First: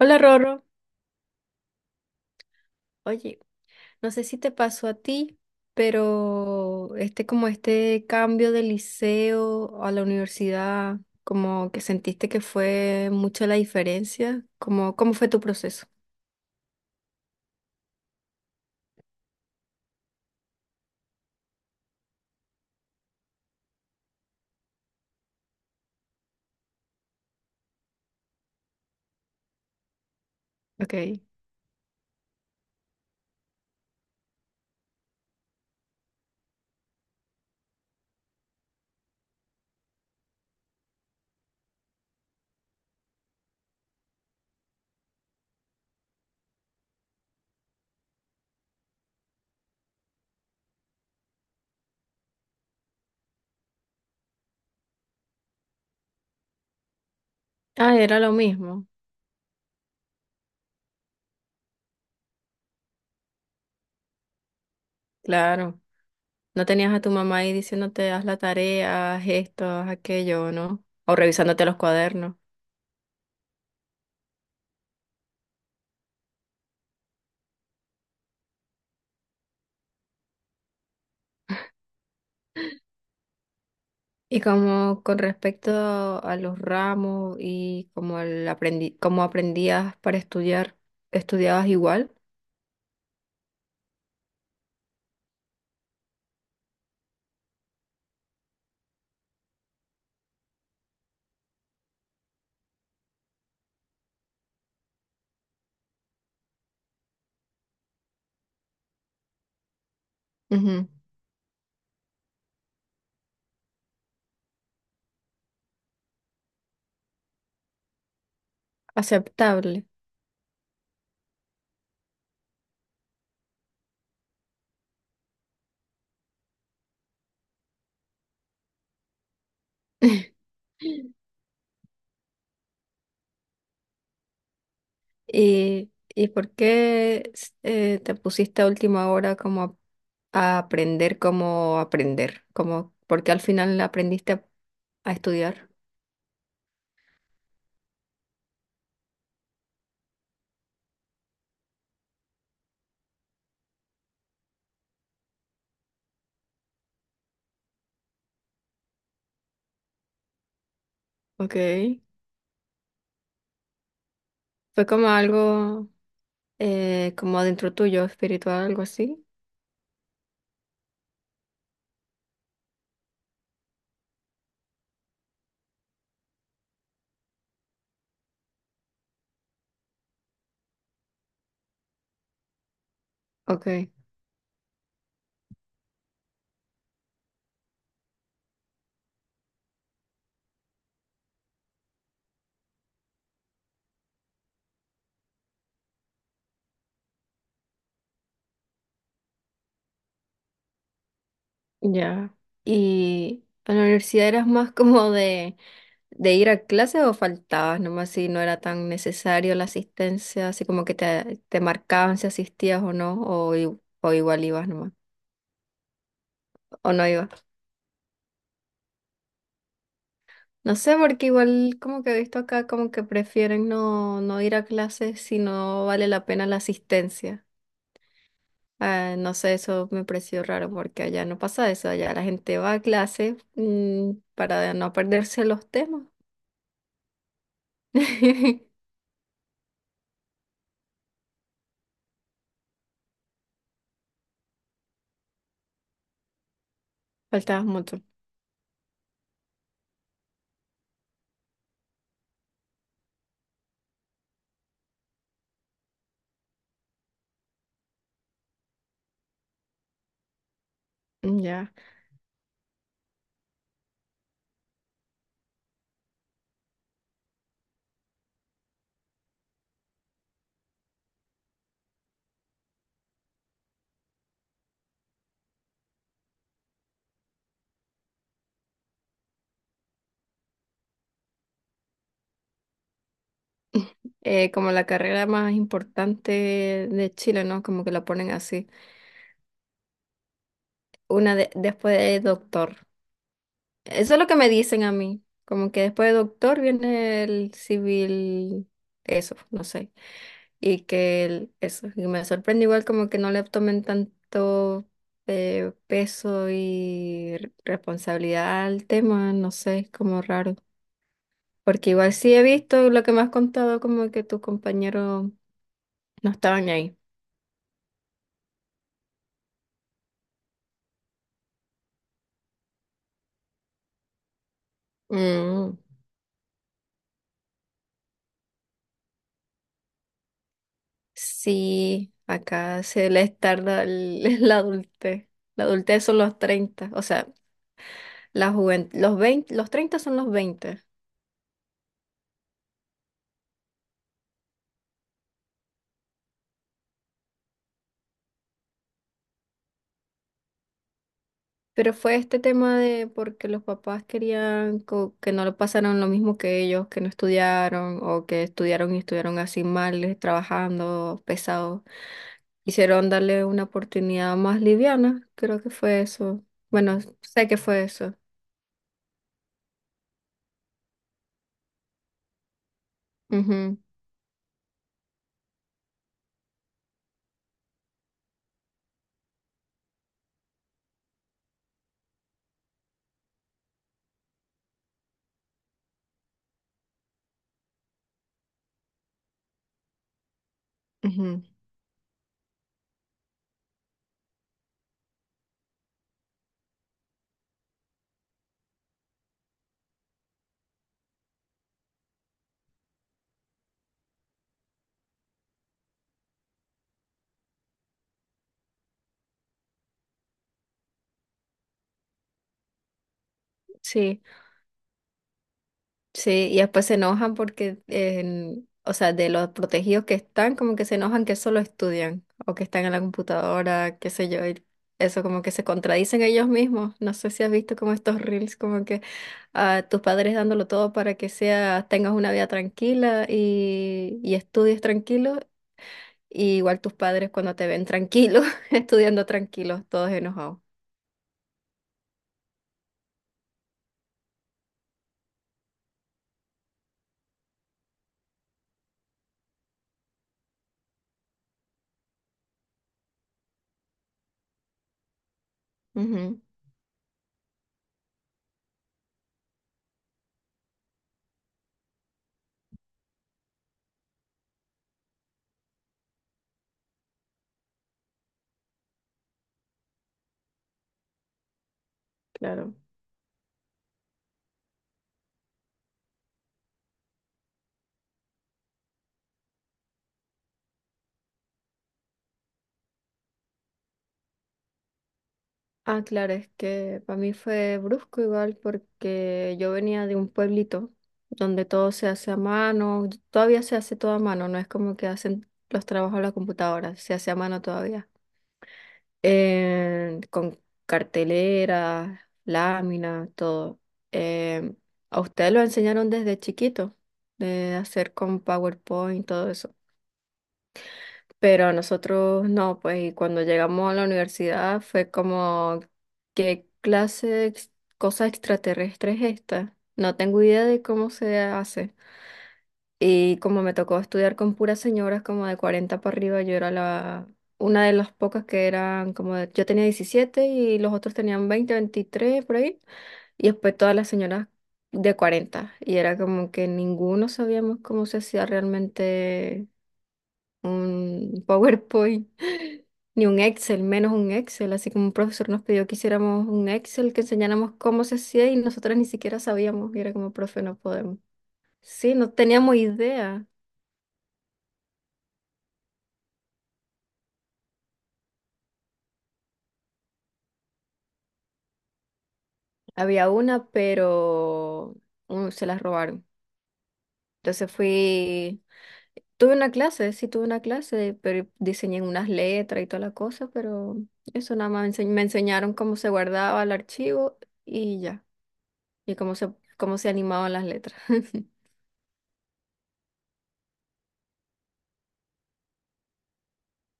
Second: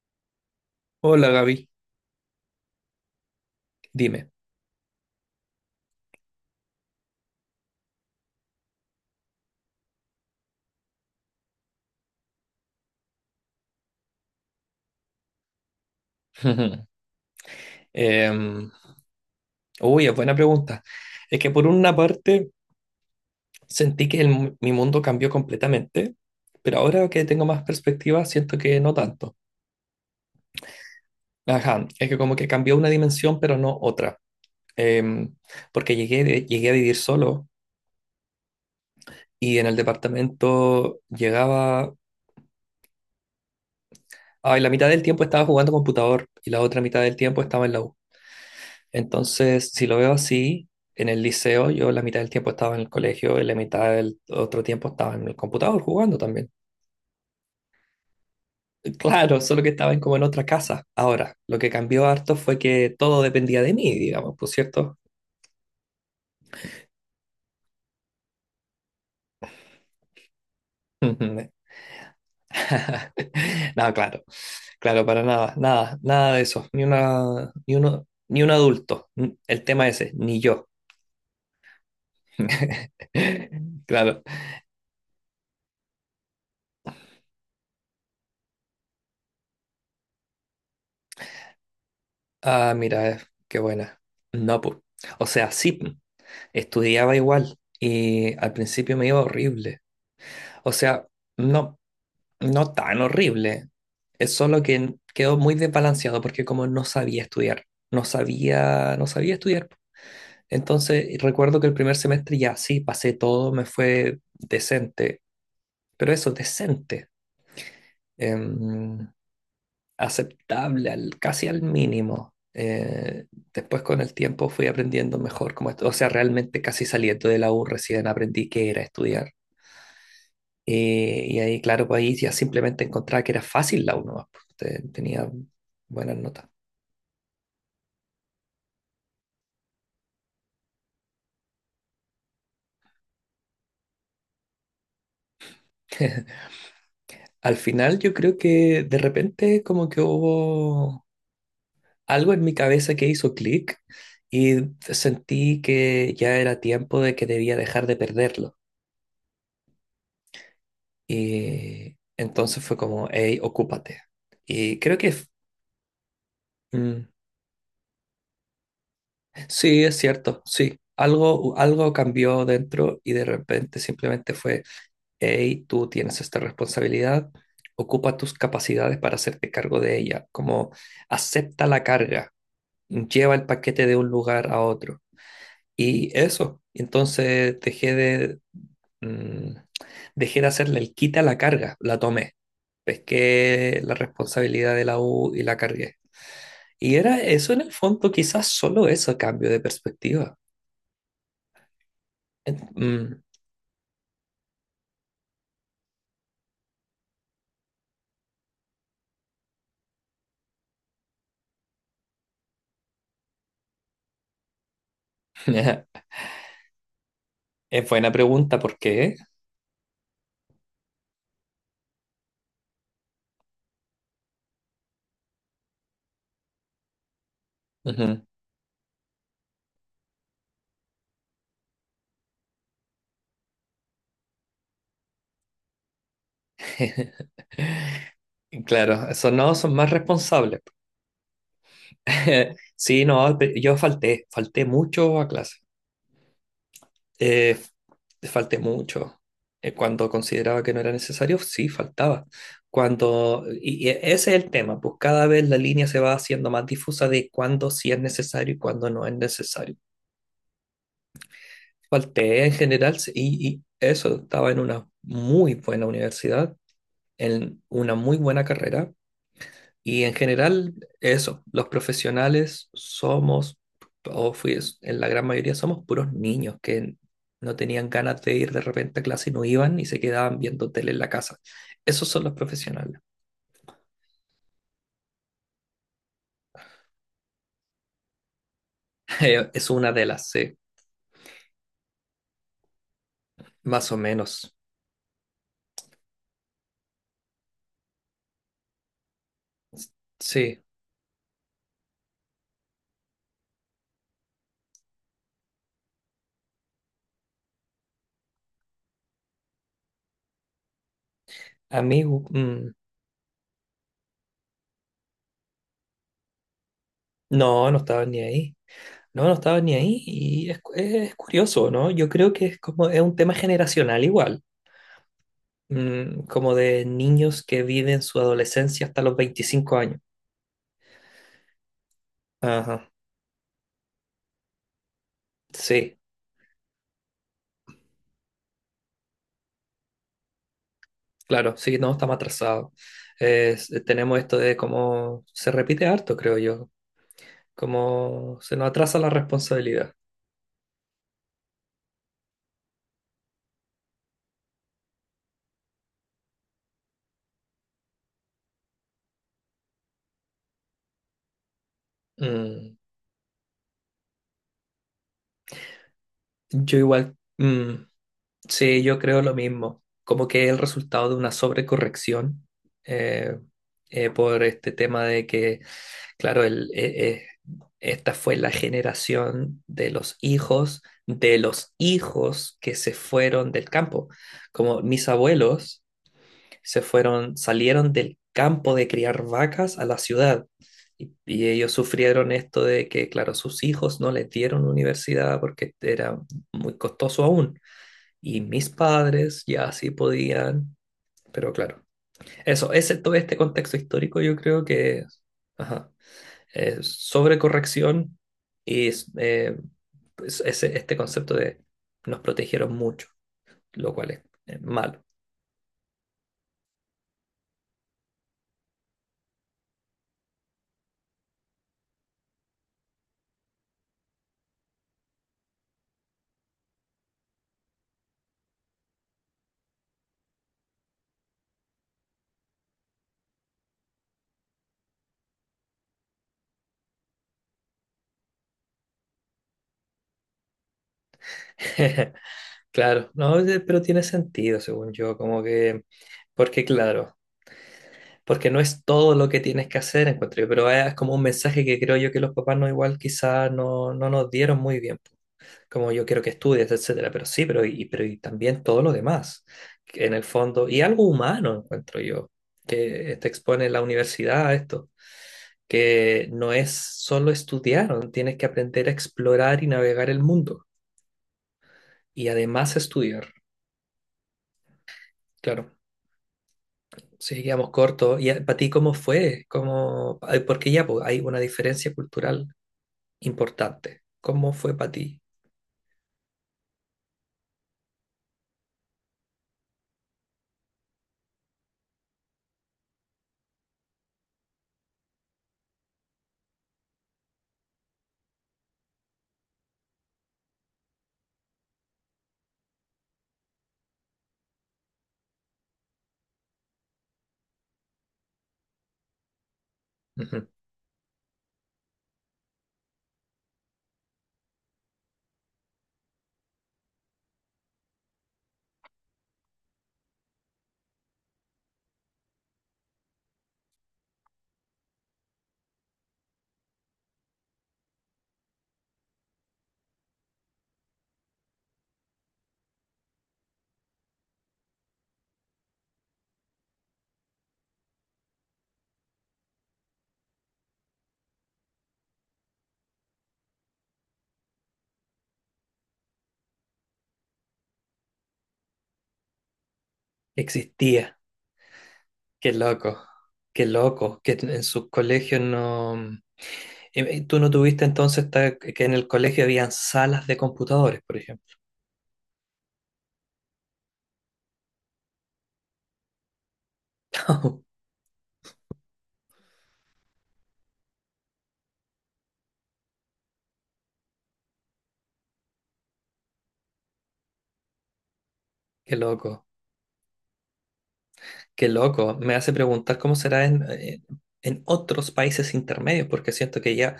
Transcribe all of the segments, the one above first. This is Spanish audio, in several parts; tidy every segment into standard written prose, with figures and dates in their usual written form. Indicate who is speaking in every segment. Speaker 1: Hola Rorro,
Speaker 2: Hola Gaby,
Speaker 1: oye, no sé
Speaker 2: dime.
Speaker 1: si te pasó a ti, pero como este cambio de liceo a la universidad, como que sentiste que fue mucha la diferencia, como cómo fue tu proceso.
Speaker 2: Em, uy, es buena pregunta. Es que por una parte sentí que mi mundo cambió completamente, pero ahora que tengo más perspectiva siento que no tanto.
Speaker 1: Ok.
Speaker 2: Ajá, es que como que cambió una dimensión, pero no otra. Em, porque llegué a vivir solo y en el departamento llegaba... Ay, la mitad del tiempo estaba jugando computador y la otra mitad del tiempo estaba en la U. Entonces, si lo veo así, en el liceo yo la mitad del tiempo estaba en el colegio y la mitad del otro tiempo estaba en el computador jugando también.
Speaker 1: Ah, era lo mismo,
Speaker 2: Claro, solo que como en otra casa. Ahora, lo que cambió harto fue que todo dependía de mí, digamos, ¿por cierto?
Speaker 1: claro. No tenías a tu mamá ahí diciéndote haz la tarea, haz esto, haz aquello, ¿no? O revisándote los cuadernos.
Speaker 2: No, claro, claro, para nada, nada, nada de eso, ni una, ni uno, ni un adulto, N- el tema ese, ni yo. Claro.
Speaker 1: Y como con respecto a los ramos y como el aprendi como aprendías para estudiar, estudiabas igual.
Speaker 2: Ah, mira, qué buena. No, pues. O sea, sí. po, Estudiaba igual y al principio me iba horrible. O sea, no, no tan horrible. Es solo que quedó muy desbalanceado porque como no sabía estudiar, no sabía, no sabía estudiar.
Speaker 1: Ujú.
Speaker 2: Entonces recuerdo que el primer semestre ya sí, pasé todo, me fue decente, pero eso, decente, em,
Speaker 1: Aceptable.
Speaker 2: aceptable, al- casi al mínimo. Después con el tiempo fui aprendiendo mejor, como, o sea, realmente casi saliendo de la U recién aprendí qué era estudiar. Y ahí, claro, pues ahí ya simplemente encontraba que era fácil la uno más, pues, te- tenía
Speaker 1: ¿Y,
Speaker 2: buenas
Speaker 1: y
Speaker 2: notas.
Speaker 1: ¿por qué te pusiste a última hora como a aprender cómo aprender? Como, ¿por qué al final aprendiste a estudiar?
Speaker 2: Al final yo creo que de repente como que hubo algo en mi cabeza que hizo clic y sentí que ya era tiempo de que debía dejar de perderlo.
Speaker 1: Ok.
Speaker 2: Y entonces fue como, hey, ocúpate. Y
Speaker 1: Fue
Speaker 2: creo
Speaker 1: como
Speaker 2: que
Speaker 1: algo,
Speaker 2: mm,
Speaker 1: como dentro tuyo, espiritual, algo así.
Speaker 2: sí, es cierto, sí. Algo, algo cambió dentro y de repente simplemente fue hey, tú tienes esta responsabilidad, ocupa tus capacidades para hacerte cargo de ella, como acepta la carga, lleva el paquete
Speaker 1: Ok.
Speaker 2: de un lugar a otro. Y eso, entonces mm, dejé de hacerle el quita a la carga, la tomé, pesqué la responsabilidad de la U y la cargué. Y era eso en el fondo, quizás solo eso, cambio de perspectiva.
Speaker 1: Ya.
Speaker 2: En- mm,
Speaker 1: ¿Y en la universidad eras más como de ir a clase o faltabas nomás si no era tan necesario la asistencia, así como que te marcaban si asistías o no, o, o igual ibas nomás, o no ibas?
Speaker 2: Es buena pregunta, ¿por qué?
Speaker 1: No sé, porque igual como que he visto acá como que prefieren no, no ir a clase si no vale la pena la asistencia.
Speaker 2: Ujú.
Speaker 1: Ah, no sé, eso me pareció raro porque allá no pasa eso, allá la gente va a clase, para no perderse los temas.
Speaker 2: Claro, esos no son más responsables. Sí, no, pe- yo falté, falté mucho a clase. Eh,
Speaker 1: Faltabas un montón.
Speaker 2: falté mucho. Cuando consideraba que no era necesario, sí, faltaba. Cuando, y ese es el tema, pues cada vez la línea se va haciendo más difusa de cuándo sí es necesario y cuándo no es necesario.
Speaker 1: Mm, ya.
Speaker 2: Falté en general sí, y eso, estaba en una muy buena universidad, en una muy buena carrera. Y en general, eso, los profesionales somos, o fui, en la gran mayoría somos puros niños que no tenían ganas de ir de repente a clase y no iban y se quedaban viendo tele en la casa. Esos son los profesionales.
Speaker 1: Como la carrera más importante de Chile, ¿no? Como que la ponen así.
Speaker 2: Es una de las, sí,
Speaker 1: Una después de doctor.
Speaker 2: más o
Speaker 1: Eso es lo que me
Speaker 2: menos.
Speaker 1: dicen a mí. Como que después de doctor viene el civil, eso, no sé.
Speaker 2: Sí,
Speaker 1: Y que eso. Y me sorprende igual como que no le tomen tanto, peso y responsabilidad al tema, no sé, es como raro.
Speaker 2: a
Speaker 1: Porque
Speaker 2: mí,
Speaker 1: igual sí he visto lo que me has contado, como que tus compañeros no estaban ahí.
Speaker 2: no, no estaba ni ahí. No, no estaba ni ahí y es curioso, ¿no? Yo creo que es como, es un tema generacional igual,
Speaker 1: Mm,
Speaker 2: como de niños que viven su adolescencia hasta los 25 años.
Speaker 1: sí,
Speaker 2: Ajá,
Speaker 1: acá se les tarda la adultez. La
Speaker 2: sí,
Speaker 1: adultez son los 30, o sea, la juventud, los 20, los 30 son los 20.
Speaker 2: claro, sí, no, estamos atrasados. Tenemos esto de cómo se repite harto, creo yo, cómo se nos atrasa la responsabilidad.
Speaker 1: Pero fue este tema de porque los papás querían, que no lo pasaran lo mismo que ellos, que no estudiaron o que estudiaron y estuvieron así mal, trabajando, pesados.
Speaker 2: Mm,
Speaker 1: Quisieron darle una oportunidad más liviana, creo que fue eso.
Speaker 2: yo
Speaker 1: Bueno,
Speaker 2: igual,
Speaker 1: sé que fue eso.
Speaker 2: sí, yo creo lo mismo, como que es el resultado de una sobrecorrección eh,
Speaker 1: Ujú,
Speaker 2: por este tema de que, claro, esta fue la generación de los hijos que se fueron del campo, como mis abuelos. Se fueron, salieron del campo de criar vacas a la ciudad.
Speaker 1: ujú.
Speaker 2: Y ellos sufrieron esto de que, claro, sus hijos no les dieron universidad porque era muy costoso aún. Y mis padres ya sí podían, pero claro, eso, ese, todo este contexto histórico yo creo que ajá, sobre corrección y eh, pues, ese, este concepto de nos protegieron mucho, lo cual es
Speaker 1: Sí.
Speaker 2: malo.
Speaker 1: Sí, y después se enojan porque, o sea, de los protegidos que están, como que se enojan que solo estudian o que están en la computadora, qué sé yo, y eso como que se contradicen ellos mismos. No sé si has visto como estos reels, como que a tus padres dándolo todo para que sea, tengas una vida tranquila y estudies tranquilo, y igual tus padres cuando te ven tranquilo, estudiando tranquilos, todos enojados.
Speaker 2: Claro, no, pero tiene sentido, según yo, como que, porque claro, porque no es todo lo que tienes que hacer, encuentro yo, pero es como un mensaje que creo yo que los papás no igual quizás no, no nos dieron muy bien, como yo quiero que
Speaker 1: Ujú,
Speaker 2: estudies, etcétera, pero sí, pero y también todo lo demás, que en el fondo, y algo humano, encuentro yo, que te expone la universidad a esto, que no es solo estudiar, tienes que aprender a explorar y navegar el mundo, y
Speaker 1: claro.
Speaker 2: además estudiar. Claro. Sí, quedamos cortos. ¿Y ah, para ti cómo fue? ¿Cómo... ay, porque ya pues, hay una diferencia cultural importante. ¿Cómo fue para ti?
Speaker 1: Ah, claro, es que para mí fue brusco igual porque yo venía de un pueblito donde todo se hace a mano, todavía se hace todo a mano, no es como que hacen los trabajos a la computadora, se hace a mano todavía. Con cartelera, lámina, todo. Eh, a ustedes lo enseñaron desde chiquito, de hacer con PowerPoint, todo eso,
Speaker 2: Ujú.
Speaker 1: pero nosotros no, pues, y cuando llegamos a la universidad fue como, ¿qué clase de cosa extraterrestre es esta? No tengo idea de cómo se hace. Y como me tocó estudiar con puras señoras como de 40 para arriba, yo era una de las pocas que eran como, yo tenía 17 y los otros tenían 20, 23 por ahí, y después todas las señoras de 40, y era como que ninguno sabíamos cómo se hacía realmente un PowerPoint, ni un Excel, menos un Excel. Así como un profesor nos pidió que hiciéramos un Excel, que enseñáramos cómo se hacía y nosotras ni siquiera sabíamos. Y era como, profe, no
Speaker 2: Existía.
Speaker 1: podemos. Sí, no
Speaker 2: Qué
Speaker 1: teníamos
Speaker 2: loco.
Speaker 1: idea.
Speaker 2: Qué loco. Que en sus colegios no... ¿Tú no tuviste entonces ta- que en el colegio habían salas de computadores, por ejemplo?
Speaker 1: Había una, pero se las robaron. Entonces tuve una clase, sí tuve una clase, pero diseñé unas letras y toda la cosa, pero eso nada más me enseñaron cómo se guardaba el archivo y ya,
Speaker 2: Qué
Speaker 1: y cómo
Speaker 2: loco.
Speaker 1: cómo se animaban las letras.
Speaker 2: Qué loco. Me hace preguntar cómo será en otros países intermedios, porque siento que ya,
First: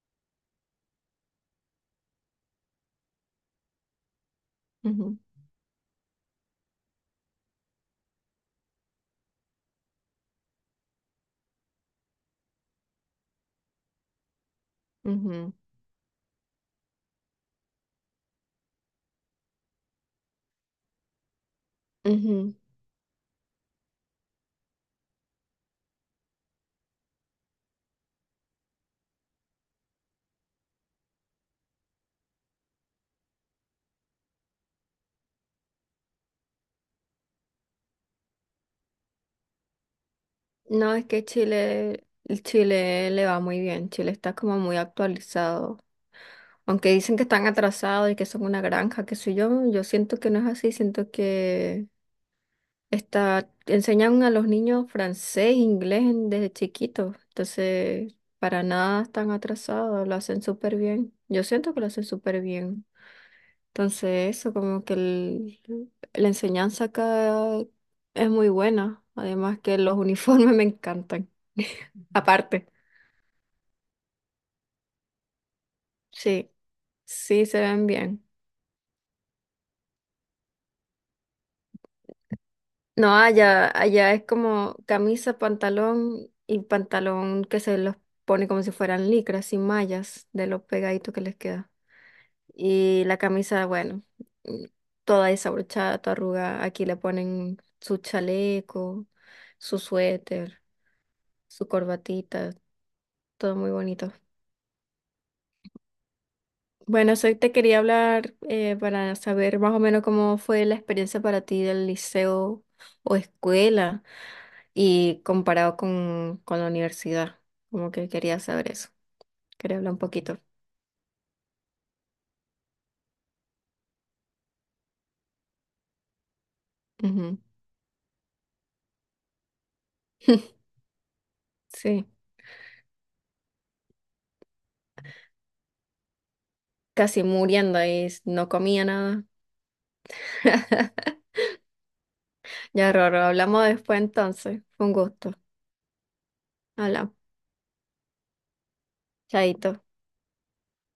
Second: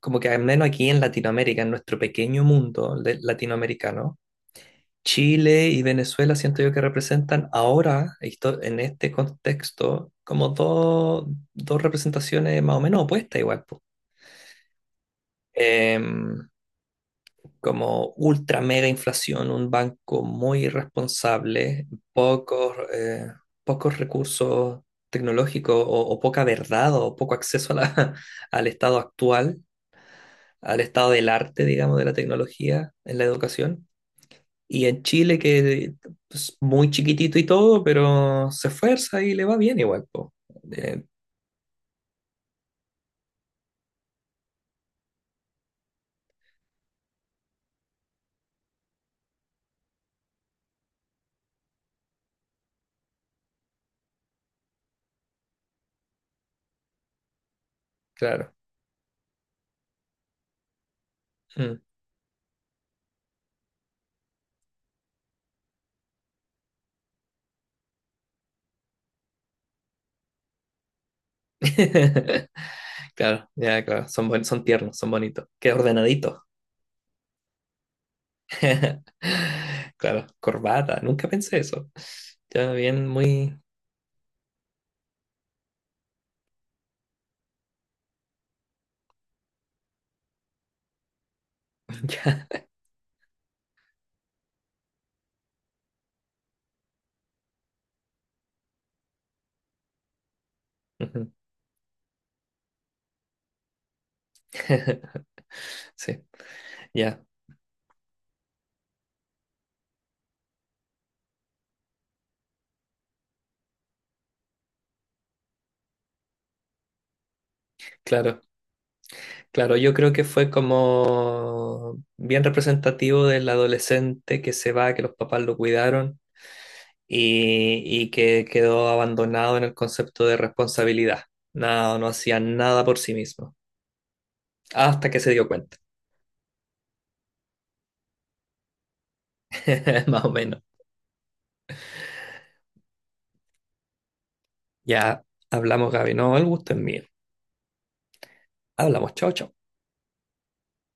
Speaker 2: como que al menos aquí en Latinoamérica, en nuestro pequeño latinoamericano,
Speaker 1: Ujú.
Speaker 2: Chile y Venezuela siento yo que representan ahora, esto- en este contexto, como dos, dos representaciones más o menos opuestas igual. Po.
Speaker 1: Ujú,
Speaker 2: Em, como ultra mega inflación, un banco muy irresponsable,
Speaker 1: ujú.
Speaker 2: pocos, pocos recursos tecnológicos o poca verdad o poco acceso a la- al estado actual, al estado del arte, digamos, de la tecnología en la educación. Y en Chile, que es muy chiquitito y todo, pero se esfuerza y le va bien igual, po.
Speaker 1: No,
Speaker 2: Eh,
Speaker 1: es que Chile, el Chile le va muy bien, Chile está como muy actualizado. Aunque dicen que están atrasados y que son una granja, que soy yo, yo siento que no es así, siento que enseñan a los niños francés, inglés desde chiquitos, entonces
Speaker 2: claro.
Speaker 1: para nada están atrasados, lo hacen súper bien. Yo siento
Speaker 2: Mm.
Speaker 1: que lo hacen súper bien. Entonces, eso como que la enseñanza acá es muy buena. Además que los uniformes me encantan. Aparte,
Speaker 2: Claro, ya, claro. Son, buen- son tiernos, son bonitos. Qué ordenaditos.
Speaker 1: sí, sí se ven bien.
Speaker 2: Claro, corbata. Nunca pensé eso. Ya, bien,
Speaker 1: No,
Speaker 2: muy...
Speaker 1: allá es como camisa, pantalón y pantalón que se los pone como si fueran licras, sin mallas, de lo pegadito que les queda.
Speaker 2: ya.
Speaker 1: Y la camisa, bueno, mm, toda desabrochada, toda arrugada. Aquí le ponen su chaleco, su suéter,
Speaker 2: Ujú.
Speaker 1: su corbatita. Todo muy bonito.
Speaker 2: Sí,
Speaker 1: Bueno,
Speaker 2: ya,
Speaker 1: te quería hablar, para saber más o menos cómo fue la experiencia para ti del liceo o escuela y comparado con la universidad. Como que quería
Speaker 2: claro.
Speaker 1: saber eso.
Speaker 2: Claro,
Speaker 1: Quería hablar
Speaker 2: yo
Speaker 1: un
Speaker 2: creo que
Speaker 1: poquito.
Speaker 2: fue como bien representativo del adolescente que se va, que los papás lo cuidaron
Speaker 1: Ujú.
Speaker 2: y que quedó abandonado en el concepto de responsabilidad. No,
Speaker 1: Sí,
Speaker 2: no hacía nada por sí mismo, hasta que se dio cuenta,
Speaker 1: casi muriendo y no comía nada.
Speaker 2: más o menos.
Speaker 1: Ya, Roro, hablamos después entonces. Fue un
Speaker 2: Ya
Speaker 1: gusto.
Speaker 2: hablamos, Gaby, no, el gusto es mío.
Speaker 1: Hola,
Speaker 2: Hablamos, chao, chao.
Speaker 1: chaito.